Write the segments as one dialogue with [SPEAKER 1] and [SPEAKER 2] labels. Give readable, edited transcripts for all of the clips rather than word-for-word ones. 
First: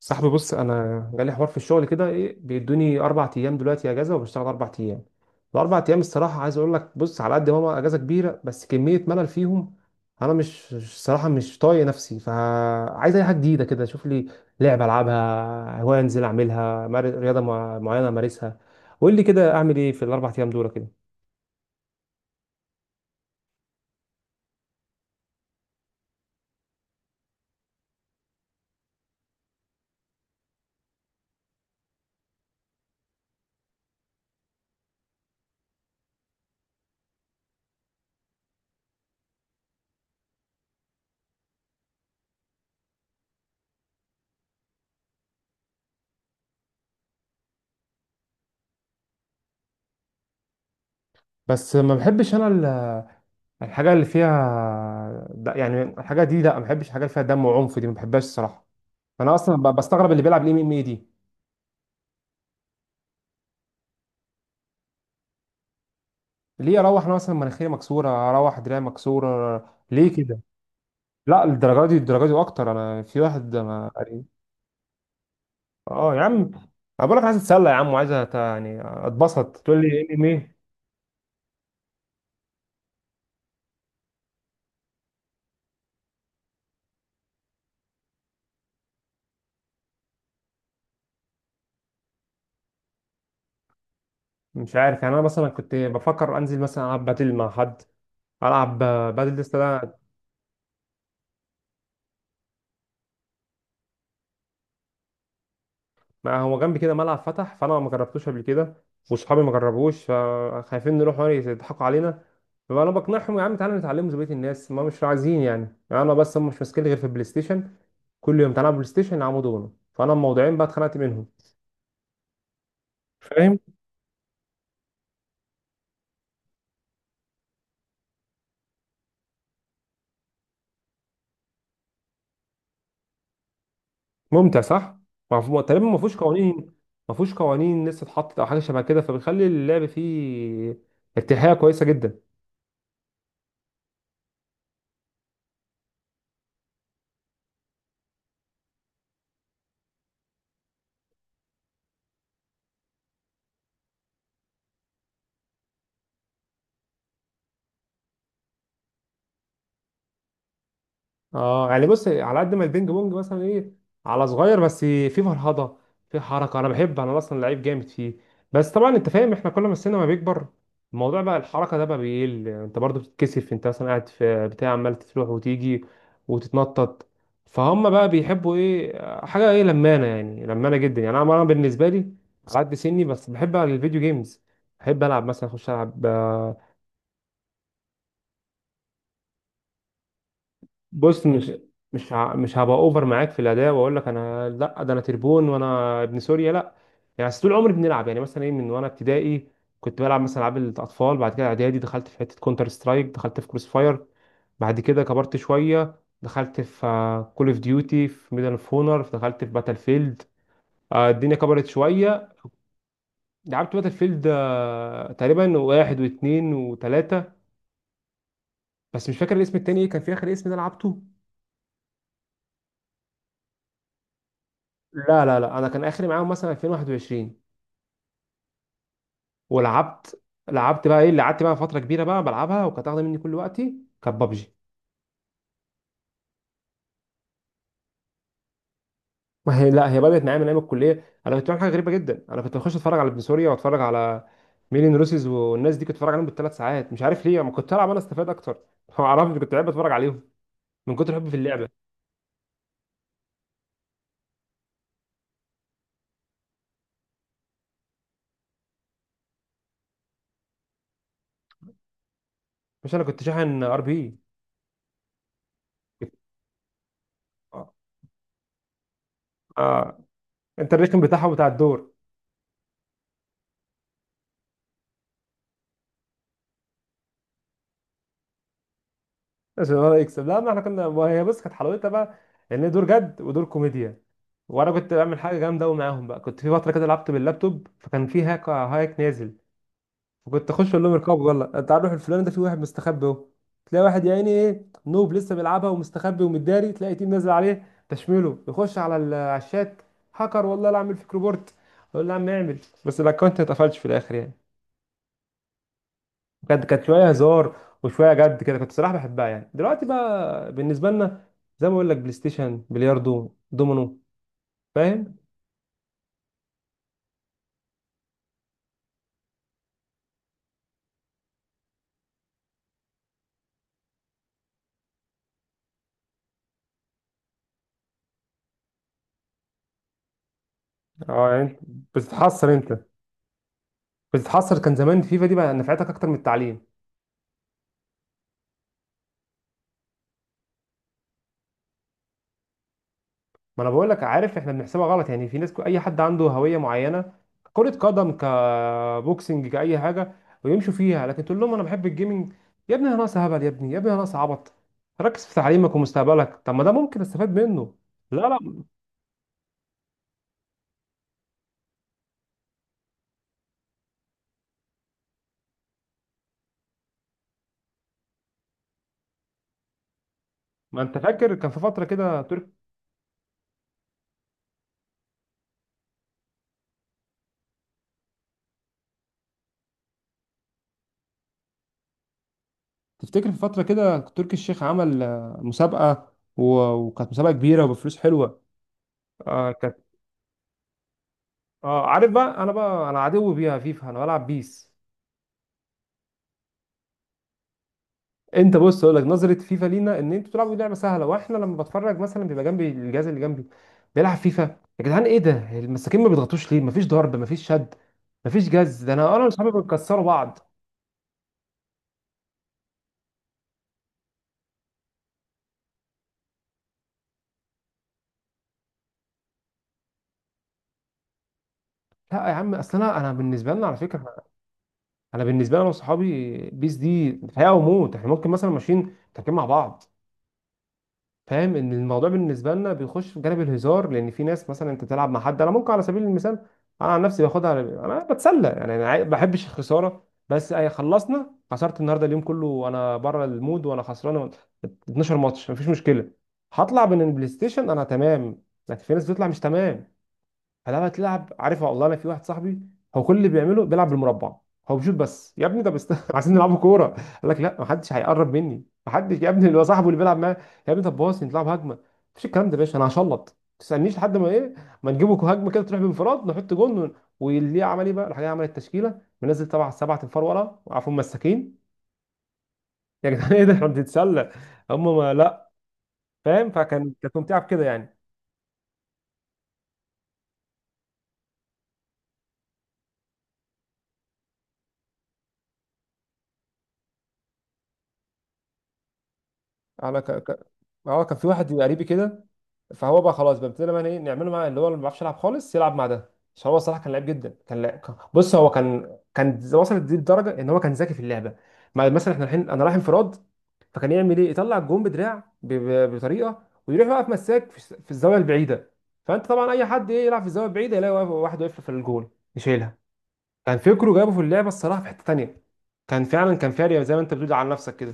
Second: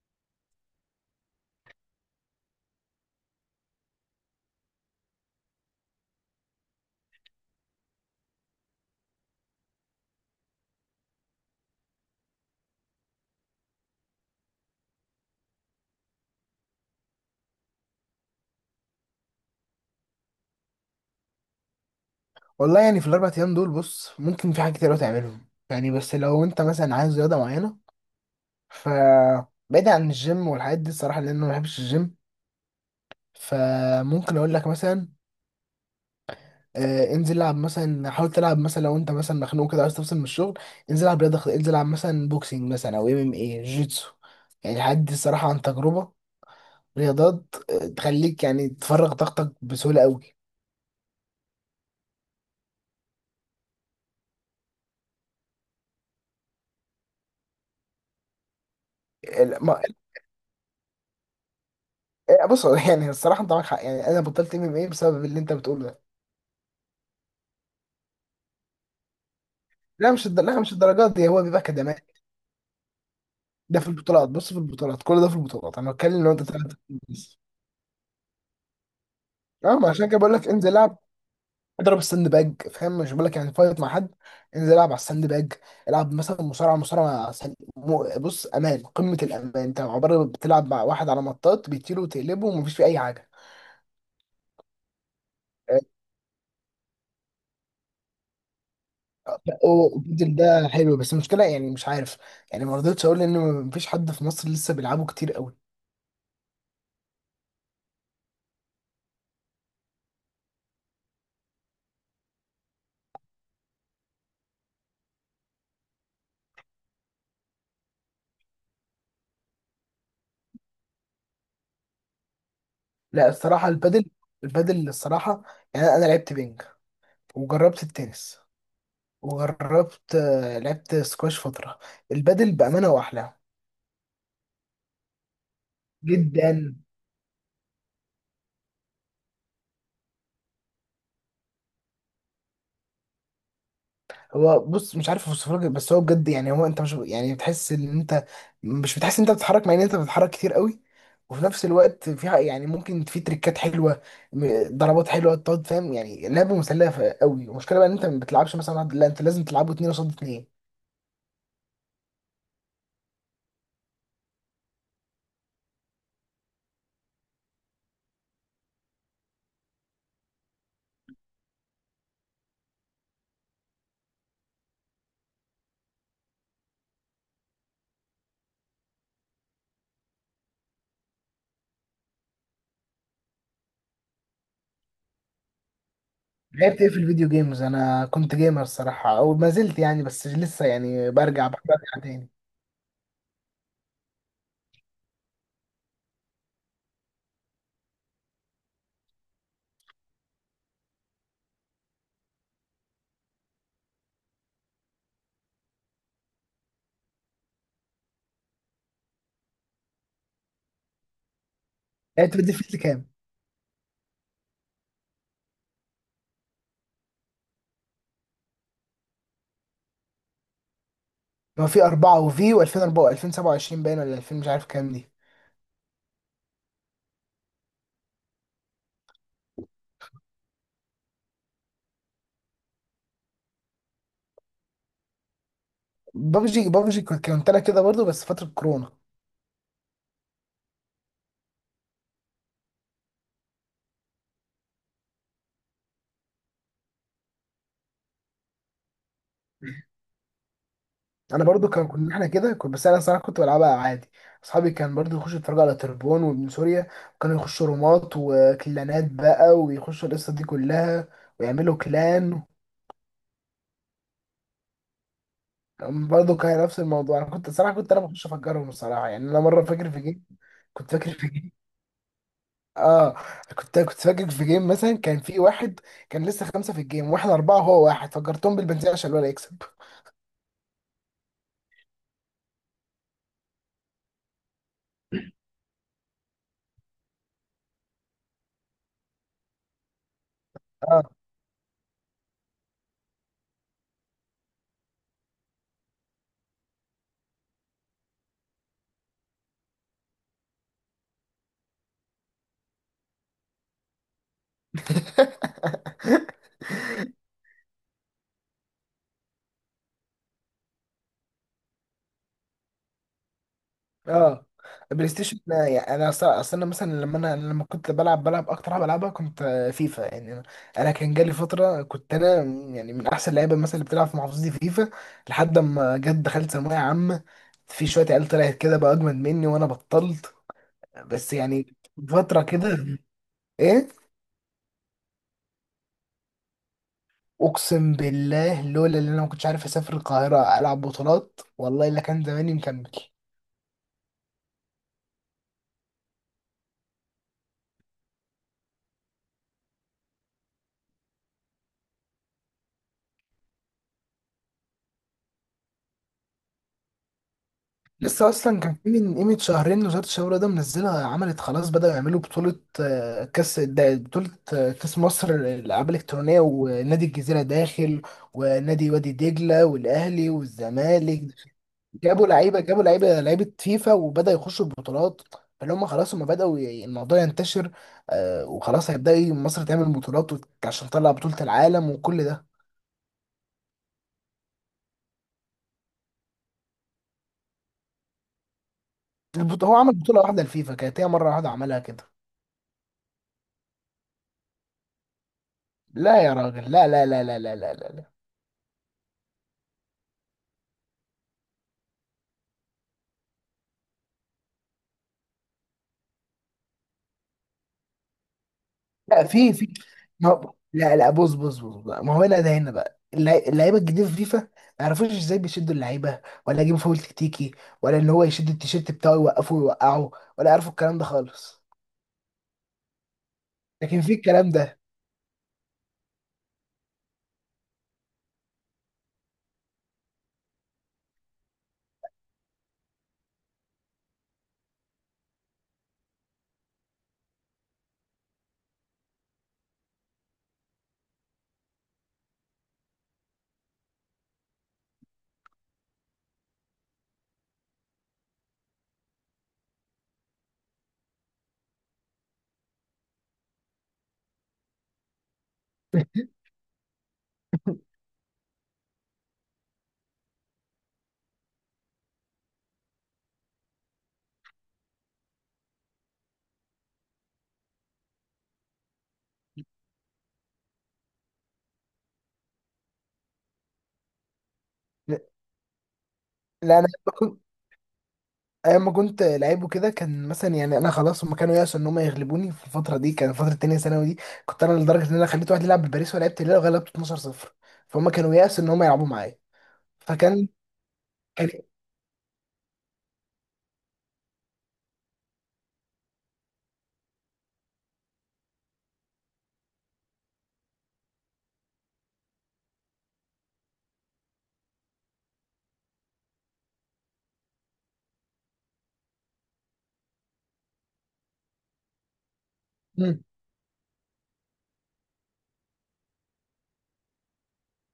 [SPEAKER 1] صاحبي، بص، انا جالي حوار في الشغل كده. ايه، بيدوني اربع ايام دلوقتي اجازه وبشتغل اربع ايام. الاربع ايام الصراحه عايز اقول لك: بص، على قد ما هو اجازه كبيره، بس كميه ملل فيهم. انا مش الصراحه مش طايق نفسي، فعايز اي حاجه جديده كده اشوف لي، لعبه العبها هوايه، انزل اعملها، رياضه معينه امارسها. قول لي كده، اعمل ايه في الاربع ايام دول كده؟
[SPEAKER 2] والله يعني في الاربع ايام دول، بص ممكن في حاجات كتير أوي تعملهم يعني. بس لو انت مثلا عايز رياضه معينه ف بعيد عن الجيم والحاجات دي الصراحه، لان انا ما بحبش الجيم. فممكن اقول لك مثلا انزل العب، مثلا حاول تلعب، مثلا لو انت مثلا مخنوق كده عايز تفصل من الشغل انزل العب رياضه انزل العب مثلا بوكسينج، مثلا او ام ام اي، جيتسو يعني. الحاجات دي الصراحه عن تجربه، رياضات تخليك يعني تفرغ طاقتك بسهوله قوي.
[SPEAKER 1] بس ما بحبش الحاجه اللي فيها يعني الحاجه دي، لا، ما بحبش الحاجه اللي فيها دم وعنف دي، ما بحبهاش الصراحه. انا اصلا
[SPEAKER 2] ال- ما-
[SPEAKER 1] بستغرب اللي بيلعب الام ام اي دي،
[SPEAKER 2] بص يعني الصراحه انت معاك حق، يعني انا بطلت ام ام اي بسبب اللي انت بتقوله ده.
[SPEAKER 1] ليه اروح انا مثلا مناخيري مكسوره، اروح دراعي مكسوره؟
[SPEAKER 2] لا
[SPEAKER 1] ليه
[SPEAKER 2] مش
[SPEAKER 1] كده؟
[SPEAKER 2] لا مش الدرجات دي، هو
[SPEAKER 1] لا
[SPEAKER 2] بيبقى
[SPEAKER 1] الدرجه دي،
[SPEAKER 2] كدمات.
[SPEAKER 1] الدرجه دي واكتر، انا في واحد
[SPEAKER 2] ده في
[SPEAKER 1] ما.
[SPEAKER 2] البطولات، بص في البطولات، كل ده في البطولات، انا
[SPEAKER 1] اه يا
[SPEAKER 2] بتكلم لو
[SPEAKER 1] عم،
[SPEAKER 2] انت طلعت.
[SPEAKER 1] انا بقول لك عايز
[SPEAKER 2] بس
[SPEAKER 1] اتسلى يا عم، وعايز يعني اتبسط،
[SPEAKER 2] اه،
[SPEAKER 1] تقول
[SPEAKER 2] ما
[SPEAKER 1] لي
[SPEAKER 2] عشان كده
[SPEAKER 1] ام ام
[SPEAKER 2] بقول لك
[SPEAKER 1] اي؟
[SPEAKER 2] انزل العب، اضرب الساند باج. فاهم؟ مش بقول لك يعني فايت مع حد، انزل العب على الساند باج. العب مثلا مصارعه، مصارعه بص امان، قمه الامان، انت عباره بتلعب مع واحد على مطاط بيطير وتقلبه ومفيش فيه اي حاجه.
[SPEAKER 1] مش عارف، يعني انا مثلا كنت بفكر انزل مثلا العب باتل مع حد، العب باتل لسه ده.
[SPEAKER 2] البدل ده حلو، بس المشكله يعني مش عارف، يعني ما رضيتش اقول ان مفيش حد في مصر لسه بيلعبه كتير قوي.
[SPEAKER 1] ما هو جنبي كده ملعب فتح، فانا ما جربتوش قبل كده، وصحابي ما جربوش، فخايفين نروح هناك يضحكوا علينا، فانا بقنعهم: يا عم تعالى نتعلمه زي بقيه الناس، ما مش عايزين يعني، يعني انا بس هم مش ماسكين غير في البلاي ستيشن، كل يوم تعالى بلاي ستيشن يلعبوا دومينو، فانا الموضوعين بقى اتخنقت منهم.
[SPEAKER 2] لا
[SPEAKER 1] فاهم؟
[SPEAKER 2] الصراحه البدل، البدل الصراحه، يعني انا لعبت بينج، وجربت التنس، وجربت لعبت سكواش فترة. البادل بأمانة هو أحلى.
[SPEAKER 1] ممتع صح. ما هو- تقريبا ما فيهوش قوانين،
[SPEAKER 2] جدا.
[SPEAKER 1] ما فيهوش قوانين لسه اتحطت او حاجه شبه كده، فبيخلي اللعب فيه ارتياحيه كويسه جدا.
[SPEAKER 2] هو بص مش عارف اوصفه لك، بس هو بجد يعني، هو انت مش يعني بتحس ان انت، مش بتحس ان انت بتتحرك مع ان انت بتتحرك كتير قوي. وفي نفس الوقت فيها يعني ممكن في تريكات حلوه، ضربات حلوه تقعد. فاهم يعني لعبه مسليه قوي. المشكله بقى ان انت ما بتلعبش مثلا واحد، لا انت لازم تلعبه اتنين قصاد اتنين.
[SPEAKER 1] اه، يعني بص، على قد ما البينج بونج مثلا ايه، على صغير، بس في فرهضه، في حركه، انا بحب، انا اصلا لعيب جامد فيه، بس طبعا انت فاهم، احنا كل ما السن ما بيكبر، الموضوع بقى الحركه ده بقى بيقل، انت برضو بتتكسف، انت مثلا قاعد في بتاع عمال تروح وتيجي وتتنطط، فهم بقى بيحبوا ايه، حاجه ايه، لمانه، يعني لمانه جدا. يعني انا بالنسبه لي، على قد سني بس بحب العب الفيديو جيمز، بحب العب مثلا اخش العب.
[SPEAKER 2] لعبت ايه في الفيديو جيمز؟ انا كنت جيمر الصراحه، او ما زلت يعني، بس لسه يعني
[SPEAKER 1] بص
[SPEAKER 2] برجع
[SPEAKER 1] مش،
[SPEAKER 2] برجع تاني.
[SPEAKER 1] هبقى اوفر معاك في الاداء واقول لك انا لا، ده انا تربون وانا ابن سوريا، لا. يعني بس طول عمري بنلعب، يعني مثلا ايه، من وانا ابتدائي كنت بلعب مثلا العاب الاطفال، بعد كده اعدادي دخلت في حته كونتر سترايك، دخلت في كروس فاير، بعد كده كبرت شويه، دخلت في كول اوف ديوتي، في ميدل اوف اونر، دخلت في باتل فيلد. الدنيا كبرت
[SPEAKER 2] يعني
[SPEAKER 1] شويه.
[SPEAKER 2] انت بتضيف لي كام؟
[SPEAKER 1] لعبت باتل فيلد، تقريبا واحد واثنين وثلاثه، بس مش فاكر الاسم التاني ايه كان، في اخر اسم ده لعبته.
[SPEAKER 2] ما في 4، وفي و2004 و2027 باين، ولا 2000 مش عارف كام دي.
[SPEAKER 1] لا لا لا، انا كان اخري معاهم مثلا 2021. ولعبت لعبت بقى ايه اللي قعدت بقى فتره كبيره بقى بلعبها وكانت واخده مني كل وقتي، كانت بابجي.
[SPEAKER 2] بابجي، بابجي كنت انا كده برضو، بس فترة كورونا.
[SPEAKER 1] ما هي لا، هي بدات معايا من ايام الكليه. انا كنت بعمل حاجه غريبه جدا، انا كنت بخش اتفرج على ابن سوريا، واتفرج على ميلين روسيز والناس دي، كنت اتفرج عليهم بالثلاث ساعات، مش عارف ليه، ما كنت العب انا استفاد اكتر؟ ما اعرفش، كنت بحب اتفرج عليهم من كتر حبي في
[SPEAKER 2] انا
[SPEAKER 1] اللعبه.
[SPEAKER 2] برضو كان كنا احنا كده، كنت بس انا الصراحة كنت بلعبها عادي. اصحابي كان برضو يخشوا يتفرجوا على تربون وابن سوريا، وكانوا يخشوا رومات وكلانات بقى، ويخشوا القصة دي كلها ويعملوا كلان.
[SPEAKER 1] مش، انا كنت شاحن ار بي.
[SPEAKER 2] برضو كان نفس الموضوع، انا كنت
[SPEAKER 1] اه.
[SPEAKER 2] الصراحة، كنت انا بخش افجرهم الصراحة. يعني انا مرة فاكر
[SPEAKER 1] آه،
[SPEAKER 2] في جيم،
[SPEAKER 1] انت
[SPEAKER 2] كنت
[SPEAKER 1] الريتم
[SPEAKER 2] فاكر في
[SPEAKER 1] بتاعها بتاع
[SPEAKER 2] جيم.
[SPEAKER 1] الدور.
[SPEAKER 2] اه، كنت كنت فاكر في جيم مثلا، كان في واحد كان لسه خمسه في الجيم واحنا اربعه، هو واحد، فجرتهم بالبنزين عشان الولد يكسب.
[SPEAKER 1] عشان هو يكسب؟ لا، ما احنا كنا، وهي بص كانت حلاوتها بقى ان هي دور جد ودور كوميديا. وانا كنت بعمل حاجه جامده قوي معاهم بقى، كنت في فتره كده لعبت باللابتوب، فكان في هاك، هاك نازل، فكنت اخش اقول لهم:
[SPEAKER 2] اه.
[SPEAKER 1] اركبوا يلا، تعالوا نروح الفلان ده، في واحد مستخبي اهو. تلاقي واحد يا عيني ايه، نوب لسه بيلعبها ومستخبي ومداري، تلاقي تيم نازل عليه تشميله، يخش على على الشات: هاكر، والله لا اعمل فيك ريبورت. اقول له: يا عم اعمل. بس الاكونت ما اتقفلش في الاخر يعني. كانت شويه هزار وشويه جد، كده كنت صراحه بحبها. يعني دلوقتي بقى بالنسبه لنا، زي ما بقول لك، بلاي ستيشن، بلياردو، دومينو.
[SPEAKER 2] اه، بلاي
[SPEAKER 1] فاهم؟
[SPEAKER 2] ستيشن يعني انا اصلا، أصل انا مثلا لما انا لما كنت بلعب، بلعب اكتر حاجه بلعبها كنت فيفا. يعني انا كان جالي فتره كنت انا يعني من احسن اللعيبه مثلا اللي بتلعب في محافظتي في فيفا، لحد ما جت دخلت ثانويه عامه، في شويه عيال طلعت كده بقى اجمد مني وانا بطلت.
[SPEAKER 1] اه،
[SPEAKER 2] بس
[SPEAKER 1] يعني انت
[SPEAKER 2] يعني فتره
[SPEAKER 1] بتتحسر،
[SPEAKER 2] كده.
[SPEAKER 1] انت
[SPEAKER 2] ايه،
[SPEAKER 1] بتتحسر، كان زمان فيفا دي بقى نفعتك اكتر من التعليم.
[SPEAKER 2] اقسم بالله لولا اللي انا ما كنتش عارف اسافر القاهره العب بطولات، والله الا كان زماني مكمل.
[SPEAKER 1] ما انا بقول لك، عارف احنا بنحسبها غلط، يعني في ناس، اي حد عنده هويه معينه، كرة قدم، كبوكسنج، كأي حاجة، ويمشوا فيها، لكن تقول لهم أنا بحب الجيمنج، يا ابني أنا ناقص هبل، يا ابني، يا ابني أنا ناقص عبط، ركز في تعليمك ومستقبلك، طب ما ده ممكن استفاد منه. لا
[SPEAKER 2] لسه
[SPEAKER 1] لا،
[SPEAKER 2] اصلا كان في من قيمه شهرين، وزاره الشباب ده منزلها، عملت خلاص بداوا يعملوا بطوله بطوله كاس مصر الالعاب الالكترونيه، ونادي الجزيره داخل، ونادي وادي دجله والاهلي
[SPEAKER 1] ما انت فاكر
[SPEAKER 2] والزمالك.
[SPEAKER 1] كان في فتره كده
[SPEAKER 2] جابوا
[SPEAKER 1] ترك،
[SPEAKER 2] لعيبه، جابوا لعيبه، لعيبه فيفا، وبدأ يخشوا البطولات. فاللي هم خلاص هم الموضوع ينتشر، آه وخلاص مصر تعمل بطولات عشان تطلع بطولة العالم وكل ده.
[SPEAKER 1] تفتكر في فتره كده تركي الشيخ عمل، مسابقه وكانت مسابقه كبيره وبفلوس حلوه. آه
[SPEAKER 2] هو
[SPEAKER 1] كانت.
[SPEAKER 2] عمل بطولة واحدة لفيفا، كانت هي مرة واحدة عملها
[SPEAKER 1] اه عارف
[SPEAKER 2] كده.
[SPEAKER 1] بقى، انا بقى انا عدو بيها فيفا، انا بلعب بيس.
[SPEAKER 2] لا يا راجل، لا لا لا لا لا لا لا لا.
[SPEAKER 1] انت بص اقول لك، نظره فيفا لينا ان انتوا بتلعبوا لعبه سهله، واحنا لما بتفرج مثلا، بيبقى جنبي الجهاز اللي جنبي بيلعب فيفا: يا جدعان ايه ده، المساكين ما بيضغطوش ليه، مفيش ضرب، مفيش شد، مفيش جز. ده انا، انا
[SPEAKER 2] لا،
[SPEAKER 1] واصحابي
[SPEAKER 2] في في،
[SPEAKER 1] بنكسروا
[SPEAKER 2] ما...
[SPEAKER 1] بعض.
[SPEAKER 2] هو- لا لا، بص بص بص بقى. ما هو هنا، ده هنا بقى اللعيبه الجديده في فيفا ما يعرفوش ازاي بيشدوا اللعيبه، ولا يجيبوا فاول تكتيكي، ولا ان هو يشد التيشيرت بتاعه يوقفه ويوقعه، ولا يعرفوا الكلام ده خالص.
[SPEAKER 1] لا يا عم، اصل انا، انا بالنسبه لنا على
[SPEAKER 2] لكن في
[SPEAKER 1] فكره،
[SPEAKER 2] الكلام ده.
[SPEAKER 1] انا بالنسبه لي انا وصحابي، بيس دي حياه وموت، احنا ممكن مثلا ماشيين تركب مع بعض، فاهم، ان الموضوع بالنسبه لنا بيخش في جانب الهزار، لان في ناس مثلا انت تلعب مع حد، انا ممكن على سبيل المثال، انا عن نفسي باخدها انا بتسلى، يعني انا ما بحبش الخساره، بس اي خلصنا، خسرت النهارده اليوم كله وانا بره المود، وانا خسران 12 ماتش، مفيش مشكله، هطلع من البلاي ستيشن انا تمام، لكن في ناس بتطلع مش تمام. فلما تلعب عارفها، والله انا في واحد صاحبي، هو كل اللي بيعمله بيلعب بالمربع، هو بيشوط بس، يا ابني ده عايزين نلعبوا كوره، قال لك لا، محدش هيقرب مني محدش، يا ابني اللي هو صاحبه اللي بيلعب معاه، يا ابني طب باص نلعب هجمه، مفيش الكلام ده يا باشا، انا هشلط، ما تسالنيش لحد ما ايه، ما نجيبه هجمه كده تروح بانفراد نحط جون واللي عمل ايه بقى، راح جاي عمل التشكيله منزل طبعا سبعه انفار ورا، وقعوا مساكين. يا جدعان ايه ده، احنا بنتسلى هم ما لا. فاهم؟
[SPEAKER 2] لا انا
[SPEAKER 1] كانت ممتعه
[SPEAKER 2] كنت
[SPEAKER 1] بكده يعني.
[SPEAKER 2] ايام ما كنت لعيب وكده، كان مثلا يعني انا خلاص هم كانوا يأسوا ان هم يغلبوني في الفتره دي، كان فتره تانية ثانوي دي. كنت انا لدرجه ان انا خليت واحد يلعب بباريس ولعبت الهلال وغلبته 12 0. فهم كانوا يأسوا ان هم يلعبوا معايا.
[SPEAKER 1] انا ك... ك...
[SPEAKER 2] فكان،
[SPEAKER 1] اه، كان في
[SPEAKER 2] كان،
[SPEAKER 1] واحد قريبي كده، فهو بقى خلاص بقى، ابتدينا بقى ايه نعمله مع اللي هو، اللي ما بيعرفش يلعب خالص يلعب مع ده، عشان هو الصراحه كان لعيب جدا، كان لعب. بص هو كان، وصلت دي لدرجه ان هو كان ذكي في اللعبه. مع مثلا احنا الحين انا رايح انفراد، فكان يعمل ايه، يطلع الجون بدراع بطريقه، ويروح واقف مساك في الزاويه البعيده، فانت طبعا اي حد ايه يلعب في الزاويه البعيده، يلاقي واحد واقف في الجول يشيلها. كان فكره جابه في اللعبه الصراحه في حته تانيه، كان فعلا كان فارق، زي ما انت بتقول على نفسك كده.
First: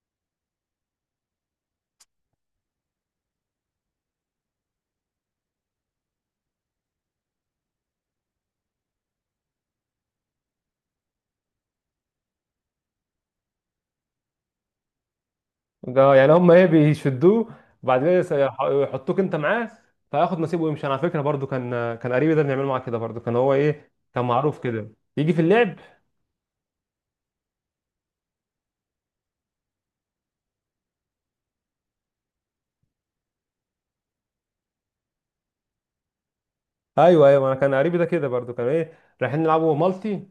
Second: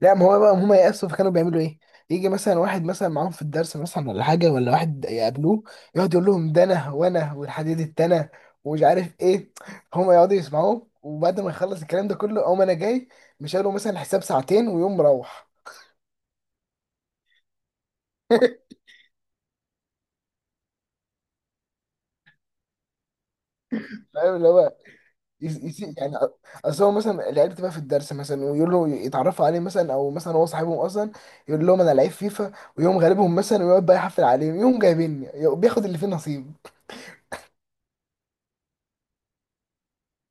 [SPEAKER 2] لا ما هو بقى هم يأسوا، فكانوا بيعملوا ايه؟ يجي مثلا واحد مثلا معاهم في الدرس مثلا ولا حاجة، ولا واحد يقابلوه، يقعد يقول لهم ده انا وانا والحديد التانى ومش عارف ايه. هم يقعدوا يسمعوه، وبعد ما يخلص الكلام ده كله اقوم انا جاي، مش قالوا مثلا حساب ساعتين، ويقوم مروح.
[SPEAKER 1] ده يعني هم ايه بيشدوه، وبعد كده يحطوك انت معاه، فياخد نصيبه ويمشي. انا على فكره برضو كان، قريبي ده بنعمله معاه كده برضو، كان هو ايه، كان
[SPEAKER 2] فاهم اللي
[SPEAKER 1] معروف
[SPEAKER 2] هو
[SPEAKER 1] كده يجي في اللعب.
[SPEAKER 2] يعني اصل هو مثلا العيال بتبقى في الدرس مثلا، ويقول له يتعرفوا عليه مثلا، او مثلا هو صاحبهم اصلا، يقول لهم انا لعيب فيفا، ويقوم غالبهم مثلا، ويقعد بقى يحفل عليهم، يقوم جايبيني، يقوم بياخد اللي فيه نصيب.
[SPEAKER 1] ايوه ايوه، انا كان قريبي ده كده برضو، كان ايه، رايحين نلعبوا مالتي،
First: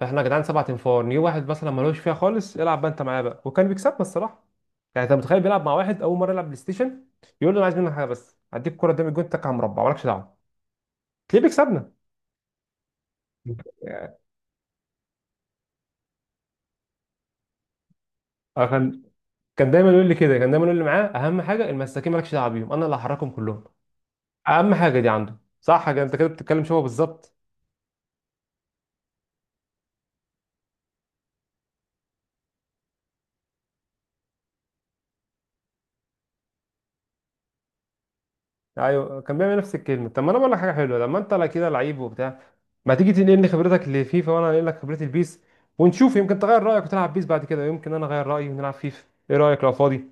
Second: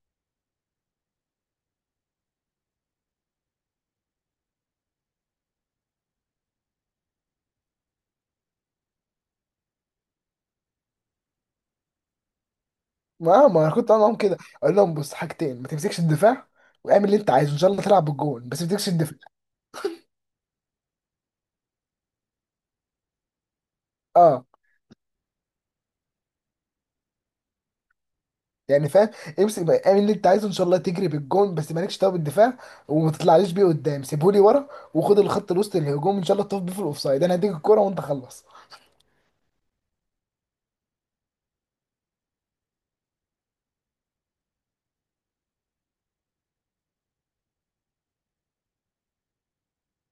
[SPEAKER 1] فاحنا يا جدعان سبع تنفار، نجيب واحد مثلا ملوش فيها خالص يلعب بقى انت معاه بقى، وكان بيكسبنا الصراحه. يعني انت متخيل، بيلعب مع واحد اول مره يلعب بلاي ستيشن، يقول له: انا عايز منك حاجه بس، هديك الكوره قدام الجون، تك على مربع مالكش دعوه، تلاقيه بيكسبنا.
[SPEAKER 2] ما انا كنت عامل معاهم كده، اقول لهم بص حاجتين، ما تمسكش الدفاع، واعمل اللي انت عايزه ان شاء الله تلعب بالجون، بس
[SPEAKER 1] آه،
[SPEAKER 2] ما تمسكش
[SPEAKER 1] كان
[SPEAKER 2] الدفاع.
[SPEAKER 1] كان دايما يقول لي كده، كان دايما يقول لي معاه: اهم حاجه المساكين مالكش دعوه بيهم، انا اللي هحركهم كلهم،
[SPEAKER 2] اه
[SPEAKER 1] اهم حاجه دي عنده. صح كده، انت كده بتتكلم شبه بالظبط.
[SPEAKER 2] يعني فاهم، امسك بقى اعمل اللي انت عايزه ان شاء الله تجري بالجون، بس مالكش دعوه بالدفاع، وما تطلعليش بيه قدام سيبهولي ورا، وخد الخط الوسط الهجوم ان شاء الله تقف بيه في الاوفسايد، انا هديك الكوره وانت خلص.
[SPEAKER 1] ايوه، كان بيعمل نفس الكلمه. طب ما انا بقول لك حاجه حلوه، لما انت لا كده لعيب وبتاع، ما تيجي تنقلني خبرتك لفيفا، وانا انقل لك خبرتي البيس، ونشوف، يمكن تغير رايك وتلعب بيس بعد كده، يمكن انا اغير رايي ونلعب فيفا. ايه رايك لو فاضي؟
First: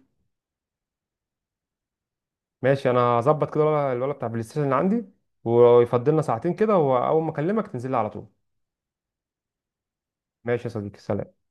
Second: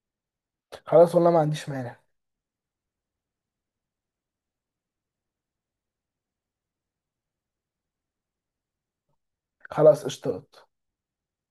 [SPEAKER 2] خلاص والله ما عنديش مانع.
[SPEAKER 1] ماشي، انا هظبط كده الولد، بتاع بلاي ستيشن اللي عندي، ويفضلنا ساعتين كده، واول ما اكلمك تنزل لي على طول.
[SPEAKER 2] خلاص اشتغل.
[SPEAKER 1] ماشي يا صديقي، سلام.